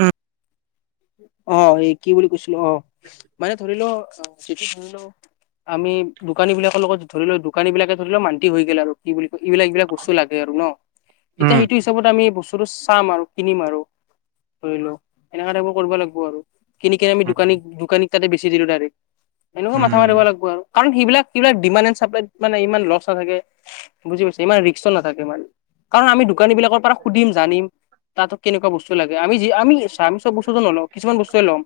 উম, অ 'এই কি বুলি কৈছিলো অ মানে ধৰিল চি ধৰি ল- আমি দোকানী বিলাকৰ লগত ধৰি লৈ দোকানী বিলাকে ধৰি লও মানি হৈ গল আৰু কি বুলি কয় এইবিলাক - এইবিলাক বস্তু লাগে আৰু ন উম, তেতিয়া সেইটো ত, আমি বস্তুতটো চাম আৰু কিনিম আৰু ধৰি লও এনেকা টাইপ কৰিব লাগিব আৰু। কিনি কিনে আমি দোকানীক উম, - দোকানী তাতে বেছি দিলো ডাইৰেক্ট এনেকুৱা মাথা মাৰিব উম। লাগিব আৰু। কাৰণ সেইবিলাক সিলাক চাপ্লাইত মান ইমান লছ নাথাকে বুজি পাইছে ইমান ৰিক্স নাথাকে ই। কাৰণ আমি দোকানী বিলাকৰ পৰা সুধিম জানিম, তাতো কেনেকুৱা বস্তু লাগে আমি যি আমি আমি চব বস্তু। টো নলওঁ কিছুমান বস্তুৱে লম,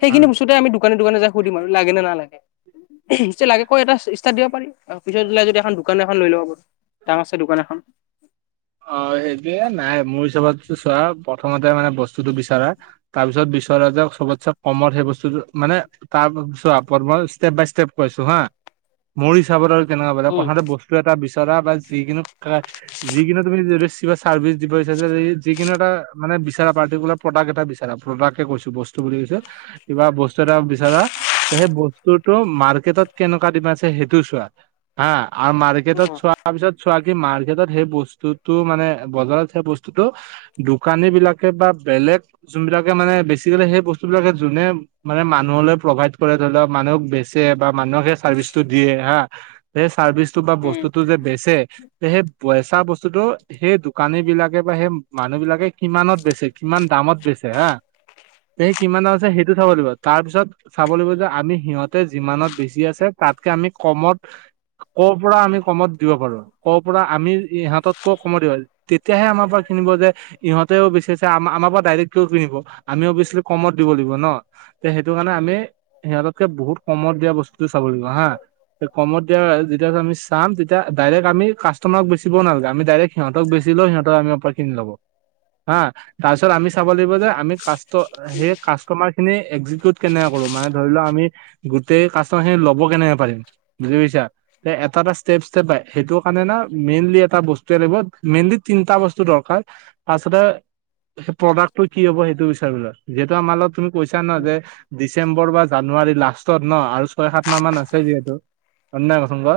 সেই উম। খিনি বস্তু আমি দোকান দোকান যাই সুধিম আৰু লাগে নে নালাগে। যদি লাগে কই এটা ষ্টাৰত দিব পাৰি আৰু পিছতলাই যদি এখন দোকান এখন লৈ ল'ব পাৰো। ডাঙৰছে দোকান এখন। অ' সেইটোয়ে নাই মোৰ হিচাপতো চোৱা প্ৰথমতে মানে বস্তুতটো বিচাৰা- তাৰপিছত বিচৰা যে চবতচে কমত সেই বস্তুটো মানে- তাৰপিছত মই ষ্টেপ বাই ষ্টেপ কৈছো হা, মোৰ হিচাপত আৰু- তেনেকুৱা পাৰা উম। প্ৰথমতে বস্তু এটা বিচৰা বা যিকোনো - যিকোনো তুমি যি চাৰ্ভিছ দিব আহিছে যে কিন্তু এটা মানে বিচাৰা পাৰ্টিকুলাৰ প্ৰডাক্ট এটা বিচাৰা প্ৰডাক্টে কৈছো বস্ত বুলি কৈছো। কিবা বস্তু এটা বিচাৰা সেই বস্তুতটো মাৰ্কেটত কেনেকুৱা দিবা আছে সেইটো চোৱা হা আৰু মাৰ্কেট মাৰ্কেটত চোৱাৰ পিছত চোৱা কি মাৰ্কেটত সেই বস্তুতটো মানে বজাৰত সেই বস্তুতটো দোকানী বিলাকে বা বেলেগ যোনবিলাকে মানে বেছিক সেই বস্তু বিলাকে যোনে মানে মানুহলৈ প্ৰভাইড কৰে ধৰি লওক মানুহক বেচে বা মানুহক সেই চাৰ্ভিচটো দিয়ে হা সেই চাৰ্ভিচটো বা বস্তুতটো যে বেচে সেই বেচা বস্তুতটো সেই দোকানী বিলাকে বা সেই মানুহ বিলাকে কিমানত বেচে কিমান দামত বেচে হা এই কিমান আছে সেইটো চাব লাগিব তাৰ পিছত চাব লাগিব যে আমি সিহঁতে যিমানত বেছি আছে তাতকে আমি কমত কৰ পৰা আমি কমত দিব পাৰো, কৰ পৰা আমি ক- কম দিব তেতিয়াহে আমাৰ পৰা কিনিব যে ইহঁতেও বেছি আছে, আ-আমাৰ পৰা ডাইৰেক্ট কিয় কিনিব, আমি অভিয়াচলি কমত দিব লাগিব ন। তে সেইটো কাৰণে আমি, সিহঁততকে বহুত কমত দিয়া বস্তুটো চাব লাগিব হা। কমত দিয়া যেতিয়া আমি চাম, তেতিয়া ডাইৰেক্ট আমি কাষ্টমাৰক বেছি [unintelligible] দিব নালাগে, আমি ডাইৰেক্ট সিহঁতক বেছি লও সিহঁতক আমিপ পৰা কিনি ল'ব, হা তাৰপিছত আমি চাব লাগিব যে আমি কাষ্ট সেই কা ষ্টমাৰখিনি এক্সিকিউট কেনেকে কৰো মানে ধৰি লও, আমি গোটেই কাষ্টমাৰ খিনি ল'ব কেনেকে পাৰিম। বুজি পুাইছা, এটা-এটা ষ্টেপ-ষ্টেপাই, সেইটো কাৰণে ন মেইনলি এটা বস্তুৱে লাগিব মেইনলি তিনিটা বস্তু দৰকাৰ, তাৰছতে সেই প্ৰডাক্টটো কি হ'ব সেইটো বিচাৰিলা, যিহেতু আমাৰ লগত তুমি কৈছা ন উম যে, ডিচেম্বৰ বা জানুৱাৰী লাষ্ট টত ন আৰু ছয় সাত মাহ মান আছে যিহেতু, [unintelligible] ধ্য কচোন ক [unintelligible]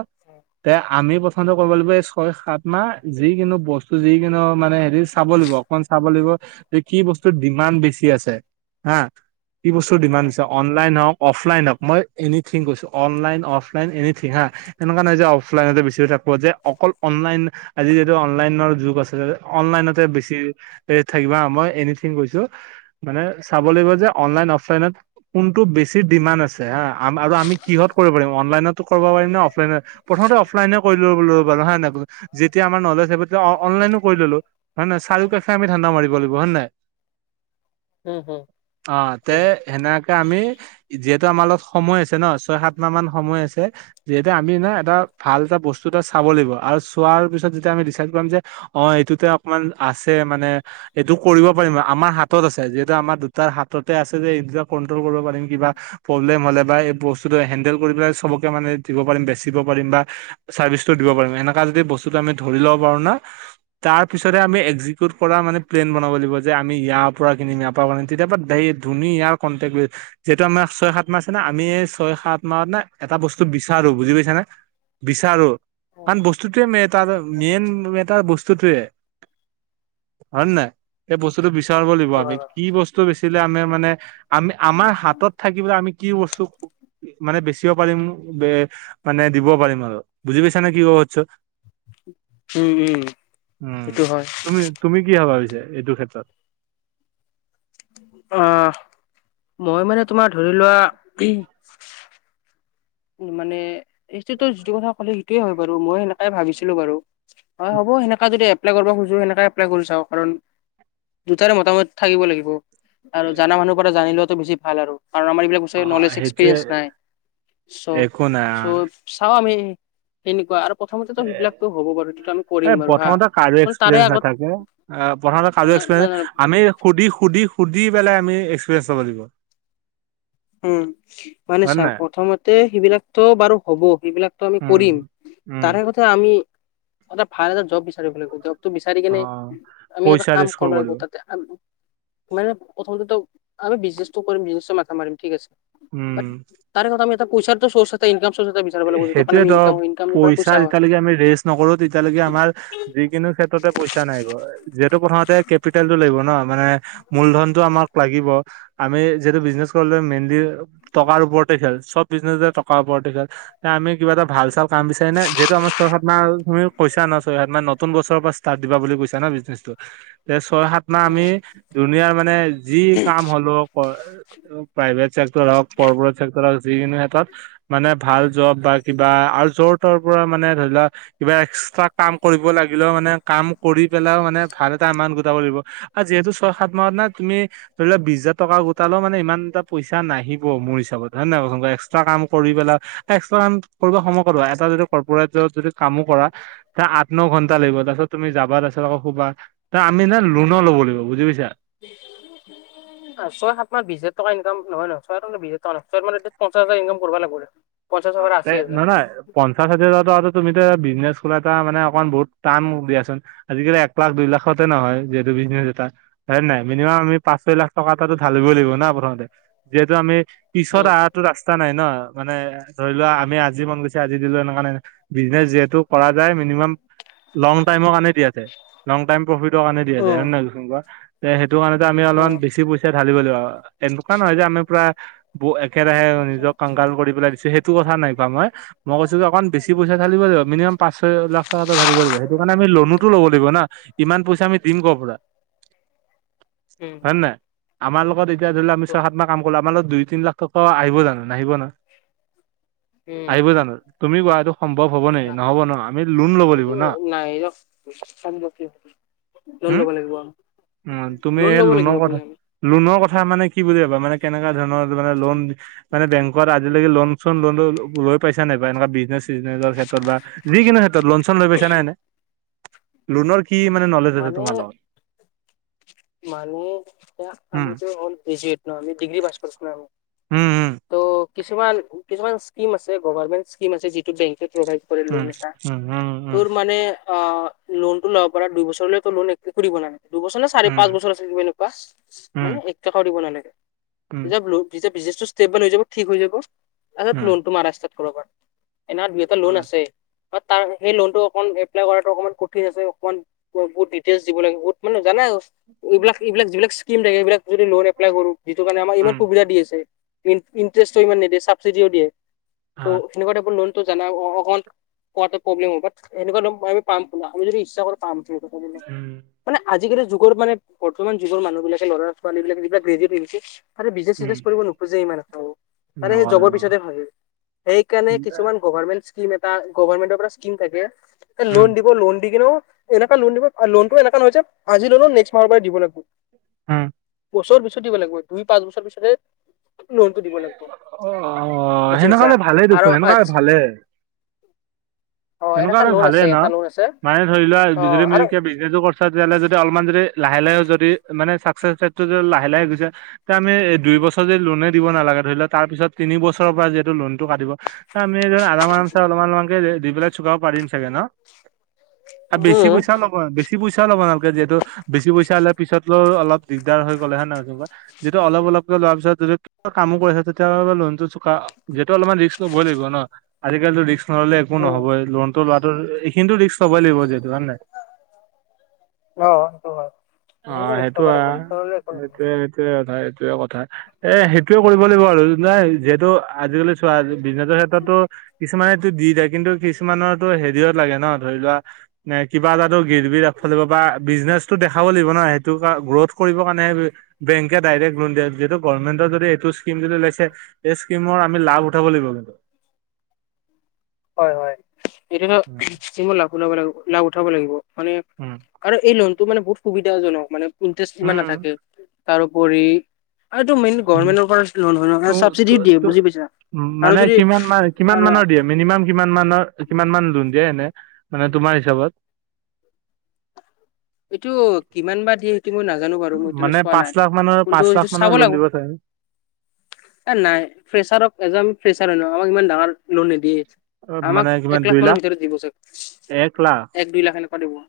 তে আমি প্ৰথমতে কব লাগিব এই ছয় সাত মাহ, যি কিন্তু বস্তু যিকোনো মানে হেৰি চাব লাগিব অকমান চাব লাগিব, যে কি বস্তুৰ ডিমাণ্ড বেছি আছে। হা, কি বস্তুৰ ডিমাণ্ড দিছে, অনলাইন নহওক, অফলাইন হক, মই এনিথিং কৈছো, অনলাইন অফলাইন এনিথিং হা এনেকুৱা নহয় যে অফলাইনতে বিচাৰি থাকো, যে অকল অনলাইন আজি যিহেতু অনলাইনৰ যোগ আছে, অনলাইনতে বেছি ৰে থাকিবা, মই এনিথিং কৈছো। মানে চাব লাগিব যে, অনলাইন অফলাইনত কোনটো বেছি ডিমাণ্ড আছে। হা, আম আৰু আমি কিহত কৰিব পাৰিম, অনলাইনতো কৰিব পাৰিম নে অফলাইনত প্ৰথমতে অফলাইনে কৰি ল'ব [unintelligible] লবাৰু হে নাই যেতিয়া আমাৰ নলেজব অ, অনলাইনো কৰি ললো, ‌হয় নাই চাৰিওকাষে আমি ধান্দা মাৰিব লাগিব, হয় নাই। হুম-হুম। অ, তে সেনেকে আমি যিহেতু আমাৰ লগত সময় আছে ন ছয়, সাত মাহ মান সময় আছে যিহেতু আমি ন এটা ভাল এটা বস্তু এটা চাব লাগিব আৰু চোৱাৰ পিছত যেতিয়া আমি দিচাইদ কম যে, অ' এইটোতে অকমান আছে মানে এইটো কৰিব পাৰিম, আমাৰ হাতত আছে, যিহেতু আমাৰ দুটাৰ হাততে আছে যে এই দুটা কন্ট্ৰল কৰিব পাৰিম কিবা প্ৰব্লেম হলে বা এই বস্তুটো হেডেল কৰি পেলাই চবকে মানে দিব পাৰিম বেচিব পাৰিম বা চাৰ্ভিছটো দিব পাৰিম, এনেকা যদি বস্তুটো আমি ধৰি লম [unintelligible] তাৰপিছত হে এক্সিকিউট পৰা প্লেন বনাব লাগিব। যে আমি ইয়াৰ পৰা কিনম, ইয়াৰ পৰা কাৰম তেতিয়াপা ঢোনি ইয়াৰ কণ্টেক্টে যিহেতু আমাৰ ছয়-সাত মাহ আছে না, আমি এই ছয়- সাত মাহ না, এটা বস্তু বিচাৰো, বুজি পাইছা নে বিচাৰো, উম কাৰণ বস্তুটোৱে ম তাৰ মেইন এটা বস্তুটোৱে, হয়নে নহয়, হেই বস্তুটো বিচা চ [unintelligible] লাগিব, আমি কি বস্তু বেচিলে আমাৰ মানে আমি আমাৰ হাতত থাকিবলৈ আমি কি বস্তু মানে বেচিব পাৰিম বে মানে দিব পাৰিম আৰু, বুজি পাইছা নে কি কব খুজিছোঁ? উম- উম। উম, সেইটো হয় তুমি, তুমি কি ভাবা পিছে এইটো ক্ষেত্ৰত? অ, মই মানে তোমাৰ ধৰি লোৱা উ, মানে এই যিটো কথা কলি সেইটোয়ে হয় বাৰু, মই সেনে এ ভাবিছিলোঁ বাৰু, হয় হ'ব সেনেকা যদি এপ এপ্লাই কৰিব খোজোঁ সেনেকে এপ্লাই কৰি চাওঁ কাৰণ, দুটাৰে মোটামুট থাকিব লাগিব। আৰু জানা মানুহৰ পৰা জনী লোৱাতো বেছি ভাল আৰু, কাৰণ আমাৰ এইবিলাক অ নলেজ সেইটোৱে এক্সপেৰিয়েন্ঞ্চ নাই। চ একো নাই [unintelligible] চাও আমি সেনেকুৱা আৰু প্ৰথমতেতো সেইবিলাকতো হ'ব বাৰু সেইটোটো আমি এ কৰিম বাৰু হা, কিন্তু তাৰে আগত অ, প্ৰথমতে কাজ [unintelligible] এক্সপৰিয়েঞ্চ আমি সুধি-সুধি-সুধি পেলাই আমি এক্সপিৰিয়েঞ্চ লব লাগিব। উম, মানে নে চা নাই প্ৰথমতে সেইবিলাকতো বাৰু হ'ব, আও সেইবিলাক [unintelligible] উম কৰিম, উম তাৰে কথা আমি এটা ভাল এটা জব বিচাৰিব লাগিব। জবটো বিচাৰি অ কেনে আমি এটা কাম কৰিব লাগিব তাতে আম মানে প্ৰথমতে আমি বিজনেচটো কৰিম বিজনেচটো মাথা মাৰিম ঠিক আছে। বাত উম তাৰে কথা আমি এটা কৈছাত সেইটোয়ে ধ ইনকাম ইনকামৰ পৰা পইচা যেতিয়ালৈকে আমি ৰেজ নকৰোঁ তেতিয়ালৈকে আমাৰ হে যিকোনো ক্ষেত্ৰতে পইচা নাহিব, যিহেতু প্ৰথমতে কেপিটেলটো লাগিব ন? মূ্লধনটো আমাক লাগিব, আমি যিহেতু বিজনেজ কৰিলে মেইনলী টকাৰ ওপৰতে খেল, চব বিজনেজে টকাৰ ওপৰতে খেল। আমি কিবা এটা ভাল চা কাম বিচাৰি না যিহেতু আমাৰ ছয় - সাত মাহ আৰু তুমি কৈছা নহয় ছয় - সাত মাহ নতুন বছৰৰ পৰাষ্টাৰ্ট দিবা বুলি কৈছা ন বিজনেছটো? তে ছয়- সাত মাহ আমি হয় দুনিয়াৰ মানে যি কাম হলও পৰ প্ৰাইভেট চেক্টৰ হওক কৰ্পৰেট চেক্টৰ হওক যিকিনি এটাত মানে ভাল জব বা কিবা আৰু যৰ তৰ পৰা মানে ধৰি লোৱা কিবা এক্সট্ৰা কাম কৰিব লাগিলেও মানে কাম কৰি পেলাইও মানে ভাল এটা এমান্ত গোটাব লাগিব। আৰু যিহেতু ছয় - সাত মাহত না তুমি ধৰি লোৱা বিশ হাজাৰ টকা গোটালে মানে ইমান এটা পইচা নাহিব মোৰ হিচাপত হয় নহয় কচোণ? টা কাম কৰি পেলাই এক্সট্ৰা কাম কৰিব সময় কত এটা যদি কৰ্পৰেট যবত যদি কামো কৰা তা আঠ, ন ঘণ্টা লাগিব তাৰপিছত তুমি যাবা তাৰপিছত আকৌ হুবা, আমি নহৈ লোণো ল'ব লাগিব বুজি পাইছা? [unintelligible] ছয়- সাত মাহ বিচ হাজাৰ টকা ইনকাম নহয় ন। [unintelligible] বিশছ হাজৰ টকা [unintelligible] পঞ্চাছ হাজাৰ ইনকাম কৰিব লাগিব। পঞ্চাছৰ অ পৰা তে, আশী হাজাৰ নহয়-নহয় পঞ্চাশ হাজাৰ টকাটো আৰু তুমিটো বিজনেছ কৰা এটা মানে অকণমান বহুত টান মুভ দিয়াচোন। আজিকালি এক লাখ, দুই লাখতে নহয় যিহেতু বিজনেছ এটা। হয় নে নাই মিনিমাম আমি পাঁচ ছয় লাখ টকা এটা টো ঢালিবই লাগিব না প্ৰথমতে, যিহেতু আমি পিছত উম। আহাটো ৰাস্তা নাই ন মানে ধৰি লোৱা আমি আজি মন গৈছে আজি দিলো এনেকা নহয় ন। বিজনেচ যিহেতু কৰা যায় মিনিমাম লং টাইমৰ কাৰণে দি আছে, লং টাইম প্ৰফিটৰ কাৰণে দি আছে উম হয় নে নাই কোৱা? যে সেইটো কাৰণেত আমি উম। অলপমান বেছি পইচা ঢালিব লাগিব, আৰু এনেকুৱা নহয় যে আমি পৰা ব একেৰাহে নিজক কাংগাল কৰি পেলাই দিছে, সেইটো কথা নাই পোৱা মই। মই কৈছো যে অকণ বেছি পইচা ঢালিব লাগিব, মিনিমাম পাঁচ - ছয় লাখ টকা এটো ঢালিব লাগিব সেইটো কাৰণে আমি লনোটো ল'ব লাগিব না? ইমান পইচা আমি দিম কৰ পৰা? উ [inaudible] হয় নাই? আমাৰ লগত এতিয়া ধৰি লোৱা আমি ছয় - সাত মাহ কাম কৰিলেও আমাৰ লগত দুই- তিনি লাখ টকা আহিব জানো নাহিব ন? আহিব জানো? তুমি কোৱা, এটো ন লাগিব এইটো ন নাই এই [unintelligible] লোন উম ল'ব লাগিব অহ', উম, তুমি লোন এই ল'ব লোনৰ লাগিব আপুনি। কথা লোনৰ কথা মানে কি বুলি ভাবা, মানে কেনেকুৱা ধৰণৰ মানে লোন মানে বেংকত আজিলৈকে লোন চোন লোন লৈ পাইছা নাই বা এনেকুৱা বিজনেছ - চিজনেছৰ ক্ষেত্ৰত বা যিকোনো ক্ষেত্ৰত লোন - চন লৈ পাইছ নাই এনে? লোনৰ কি নলেজ আছে মানে, তোমাৰ লগত মানে এতিয়া উম আমি যে অল বিজিত আমি ডিগ্ৰী পাছ কৰিছো না আমি, উম ত' কিছুমান কিছুমান স্কীম আছে গভাৰ্মেন্ট স্কীম আছে, যিটো বেংকে প্ৰভাই কৰে উম লোণ এটা, উম উম তোৰ মানে আ লোনটো ল'ব পৰা দুইবছৰলৈতো লোন একো কৰিব নালাগে দুবছৰ নে, চাৰি উম পাঁচ বছৰ তুজ এনেকুৱা উম মানে একটকাও দিব নালাগে। উম'। লো যেতিয়া বিজনেছটো ষ্টেবুল হৈ যাব ঠিক হৈ যাব, উম তাৰপিছত উম লোনটো মাৰা ষ্টাৰ্ত কৰিব পাৰা, এনা বি তা লোন আছে, তাৰ সেই লোনটো অকন এপ্লাই কৰাটো অকমান কঠিন আছে অকমান বহুত ডিটেইল দিব লাগিব, বহু মানে জানাই এইবিলাক এইবিলাক যিবিলাক স্কীম থাকে, সেইবিলাক যদি লোন এপ্লাই কৰো, যিটো কাৰণে আমাৰ ইমান উম সুবিধা দি আছে। ইন', - ইণ্টাৰেষ্টও ইমান নিদিয়ে চাবচিডিও দিয়ে', হা', সেনেকা টাইপৰ লোনটো জানা, অ', -অ', -অকমান পোৱাতে প্ৰব্লেম হ'ব বাট এনেকুৱা নহয় আমি পাম তোমাৰ আমি যদি ইচ্ছা কৰোঁ', কাম ঠিকে কৰোঁ', উম', মানে আজিকালি যুগৰ মানে বৰ্তমান যুগৰ মানুহবিলাকে ল'ৰা-ছোৱালী বিলাকে যিবিলাক', বিজনেছত ইণ্টাৰেষ্ট, খালি বিজনেছ - উম চজনেছ কৰিব নোখোজে ইমান এটাও, মানে হে নকৰে জবৰ নকৰে পিছতে থাকে', সেইকাৰণে কিছুমান গভমেণ্ট', স্কিম এটা, গভমেণ্টৰ মানে স্কিম থাকে উম লোন দিব, লোন দি কিনেও', এনেকা লোন দিব, অ', লোনটো এনেকা নহয় যে আজি ললো নেক্স মাহৰ পৰা দিব লাগিব', উম বছৰ পিছতে দিব লাগিব, দুই - পাঁচ বছৰ পিছতে', লোনটো দিব লাগিব, অ বুজি সেনেকুৱা পাইছা হ'লে ভালেই আৰু দেখোন সেনেকুৱা হ'লে আচ্ছা', ভালে অ এনেকুৱা এনেকা হ'লে লোন ভালে আছে ন, এটা লোন আছে মানে ধৰি ল', ধৰা অ দুজনে আৰু মিলকে বিজনেছো কৰছা, তেতিয়া হ'লে যদি অলপমান যদি লাহে-লাহে যদি মানে চাব', চেফ চাইডটো যে লাহে-লাহে গৈছা, তে আমি দুই বছৰ যদি লোনে দিব নালাগে, ধৰি লোৱা তাৰ পিছত', তিনি বছৰৰ পৰা যিহেতু লোন টো কাটিব, তাৰ আমি যে আৰাম - আৰামছে অলপমান - অলমানকে যে দি পেলাই', চোকাব পাৰিম চাগে ন, তাত বেছি উম। পইচাও ল'ব, বেছি পইচাও ল'ব নালগে যিহেতু', বেছি পইচা হ'লে পিছতও অলপ দিগদাৰ হৈ গ'লে হে নহয় যেনেবা', যিটো অলপ - অলপকে লোৱাৰ পিছত যদি কিবা কামো কৰিছে তেতিয়া হ'লে বা লোনটো চোকা', যিহেতু অলপমান ৰিক্স ল'বই লাগিব ন, আজিকালিতো ৰিক্স নললে একো উম নহ'বই লোনটো লোৱাটো এ ইষ্ট', অ', -অ', -অ', অ সেইটো আহ', সেইটোৱে', এইটোয়ে কথা - এইটোয়ে কথা, এ সেইটোৱে কৰিব লাগিব আৰু নাই যিহেতু আজিকালি', চোৱা আজি, বিজনেছৰ ক্ষেত্ৰতো কিছুমানে', এটো দি যায় কিন্তু কিছুমানৰতো হেৰিয়ত লাগে ন ধৰি লোৱা', নে কিবা এটা তটো গিৰবী ৰাখিব লাগিব বা বিজনেচটো দেখা', খাব লাগিব নহয় সেইটো কাৰ গ্ৰোথ কৰিবৰ কাৰণে হে', বেংকে ডাইৰেক্ট লোন দিয়া যিহেতু গভমেণ্টৰ যদি এইটো স্কীম যদি লৈছে', এই স্কীমৰ আমি লাভ উঠাব লাগিব কিন্তু', হয়', - হয়', এতিয়াটো উম স্কিম লাভ উলাব লাগিব লাভ উঠাব লাগিব মানে', উম', আৰু এই লোনটো মানে বহুত সুবিধাজনক, মানে ইন্টাৰেষ্ট ইমান উম নাথাকে তাৰোপৰি', আৰু এইটো মেইন উম গভমেন্টৰ পৰা লোন হয় ত ন, চাবচিডিও দিয়ে ত বুজি পাইছা', উম', আৰু মানে যদি কিমান মান কিমান আৰু মানৰ দিয়ে? মিনিমাম কিমান মানৰ কিমান মান লোন দিয়ে, এনে মানে তোমাৰ হিচাপত', এইটো কিমান বা দিয়ে সেইটো মই নাজানোঁ বাৰু, মই সেইতো মানে চোৱা পাঁচ নাই লাখ মানৰ কোনটো পাঁচ লাখ সেইটো চাব মানৰ লোন দিব লাগিব', চাগে এই নাই ফ্ৰেচাৰক, এজন আমি ফ্ৰেচাৰ ন আমাক ইমান ডাঙৰ লোন নিদিয়ে', অ, আমাক মানে কিমান এক লাখ দুই মানৰ ভিতৰত দিব চাগে, এক লাখ এক - দুই লাখ এনেকুৱা দিব',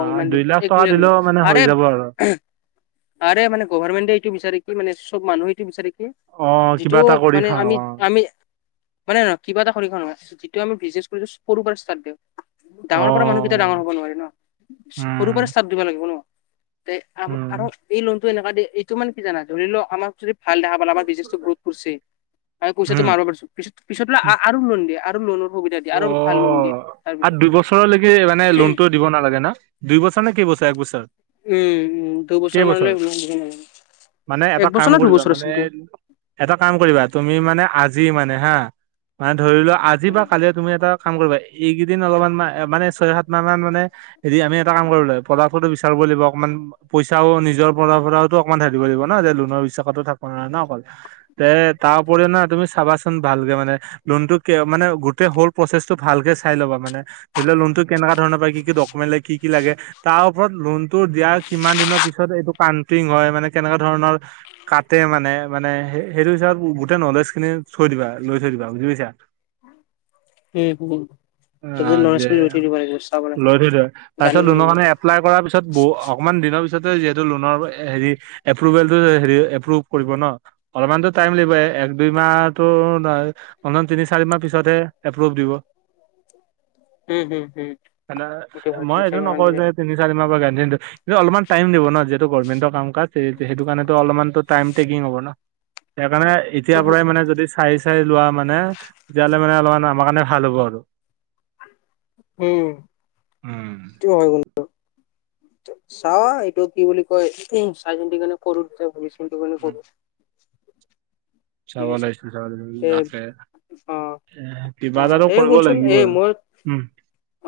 অ', ইমান দিব দুই লাখ এক টকা দিব দিলেও মানে হৈ আৰে যাব আৰু', আৰে মানে গভৰ্মেণ্টে এইটো বিচাৰি কি মানে চব মানুহে এটো বিচাৰে কি', অ কিবা যিটোও এটা কৰি মানে খাওঁ আমি অ - আমি', মানে নহয় কিবা এটা খৰি খোৱা নহয়, যিটো আমি বিজনেছ কৰোঁ সৰু পৰা দি অ ডাঙৰ পৰা মানুহবিলা', ফটকে ডাঙৰ হ'ব নোৱাৰি ন, সৰু পৰা উম ষ্টাৰ্ট দিব লাগিব ন, এই আম', - আৰু উম এই লোনটো', লোনটো এনেকুৱা দিয়ে এইটো মানে কি জানা ধৰি লও আমাক', যদি ভাল দেখা পালা আমাৰ বিজনেছটো গ্ৰোথ কৰছে, অহ', পইচা তো হম মাৰব পাৰছোঁ', পিছত- পিছত বুলে আ', -আ', -আৰু লোন দিয়ে আৰু লোনৰ সুবিধা দিয়ে অ আৰু ভাল লোন দিয়ে', তাৰপিছত আৰু দুইবছৰলৈকে মানে লোনটো দিব নালাগে ন, দুই বছৰ নে কেইবছৰ একবছৰ', উম', - উম', দুবছৰ কেইবছৰ মানলৈ লোন দিব নালাগে', মানে এটা কাম কৰিবা মানে এটা কাম কৰিবা তুমি মানে আজি মানে হা', মানে ধৰি লোৱা আজি বা উম কালি তুমি এটা কাম কৰিবা এইকেইদিন অলপমান মা', - মানে ছয়- সাত মাহ মান মানে', এদিয়া আমি এটা কাম কৰিব লাগিব ফলাফলটো বিচাৰিবই লাগিব অকণমান পইচাও নিজৰ পৰা পৰা পৰাতো অকণমান ধালিব লাগিব ন যে লোনৰ বিশ্বাসটো থাকিব নোৱাৰি ন অকল তে তাৰ উপৰি না তুমি চাবাচোন ভালকে মানে লোন টো মানে গোটেই হৌল প্ৰচেছটো ভালকে চাই ল'বা মানে ধৰি লোৱা লোনটো কেনেকা ধৰণৰ বা কি কি ডকুমেণ্ট লাগে কি লাগে তাৰ ওপৰত লোনটো দিয়াৰ কিমান দিনৰ পিছত এইটো কানটিং হয় মানে কেনেকুৱা ধৰণৰ কাটে মানে মানে সে সেইটো হিচাপত গোটেই নলেজ খিনি থৈ দিবা লৈ থৈ দিবা বুজি পাইছা সে হো [unintelligible] অ যে লাগিব লৈ থৈ দে তাৰপিছত জানিব লুনৰ লাগিব কাৰণে এপ্লাই কৰাৰ পিছত ব অকমান দিনৰ পিছতে যিহেতু লোনৰ হেৰি এপ্ৰভেলটো হে এপ্ৰভ কৰিব ন অলপমানতো টাইম লাগিব এক দুই মাহটো নাই অনধন তিনিচাৰি মাহ পিছতহে এপ্ৰোভ দিব হো হো হো সেন্দা মই এইটো নকওঁ যে তিনি চাৰি মাহ পৰা গাৰান্তি কিন্তু অলমান টাইম দিব ন যিহেতু গভমেন্ট কাম কাজ সেইটো কাৰণেত অলপমান ত টাইম টেকিং হব ন সেই কাৰণে এতিয়া পৰাই মানে যদি চাৰি চাৰি লোৱা মানে তেতিয়াহলে মানে অলপমান আমাৰ কাৰণে ভাল হ'ব আৰু। উম। উম। ক হয় কোনটো [unintelligible] চা এইটো কি বুলি কয় চাইচিতি মানে কৰুতে। [unintelligible] চাব আছে লাগিছিল চাব এ তাকে অ এ অ কিবা এটাটো দে কৰিব শুনচোন এ লাগিবই। মোৰ উম।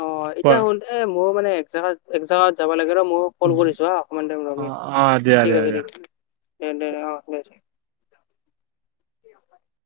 অ এতিয়া কোৱা হল দে মোৰ মানে এক জেগাত এক জেগাত যাব লাগে ৰ মোক। ফোন কৰিছো হা অকমান টাইম ৰমিয়া, অ', অ', দিয়া দিয়া ঠিক দিয়া। আছে ঠিক আছে দে দে অ দে।। [inaudible]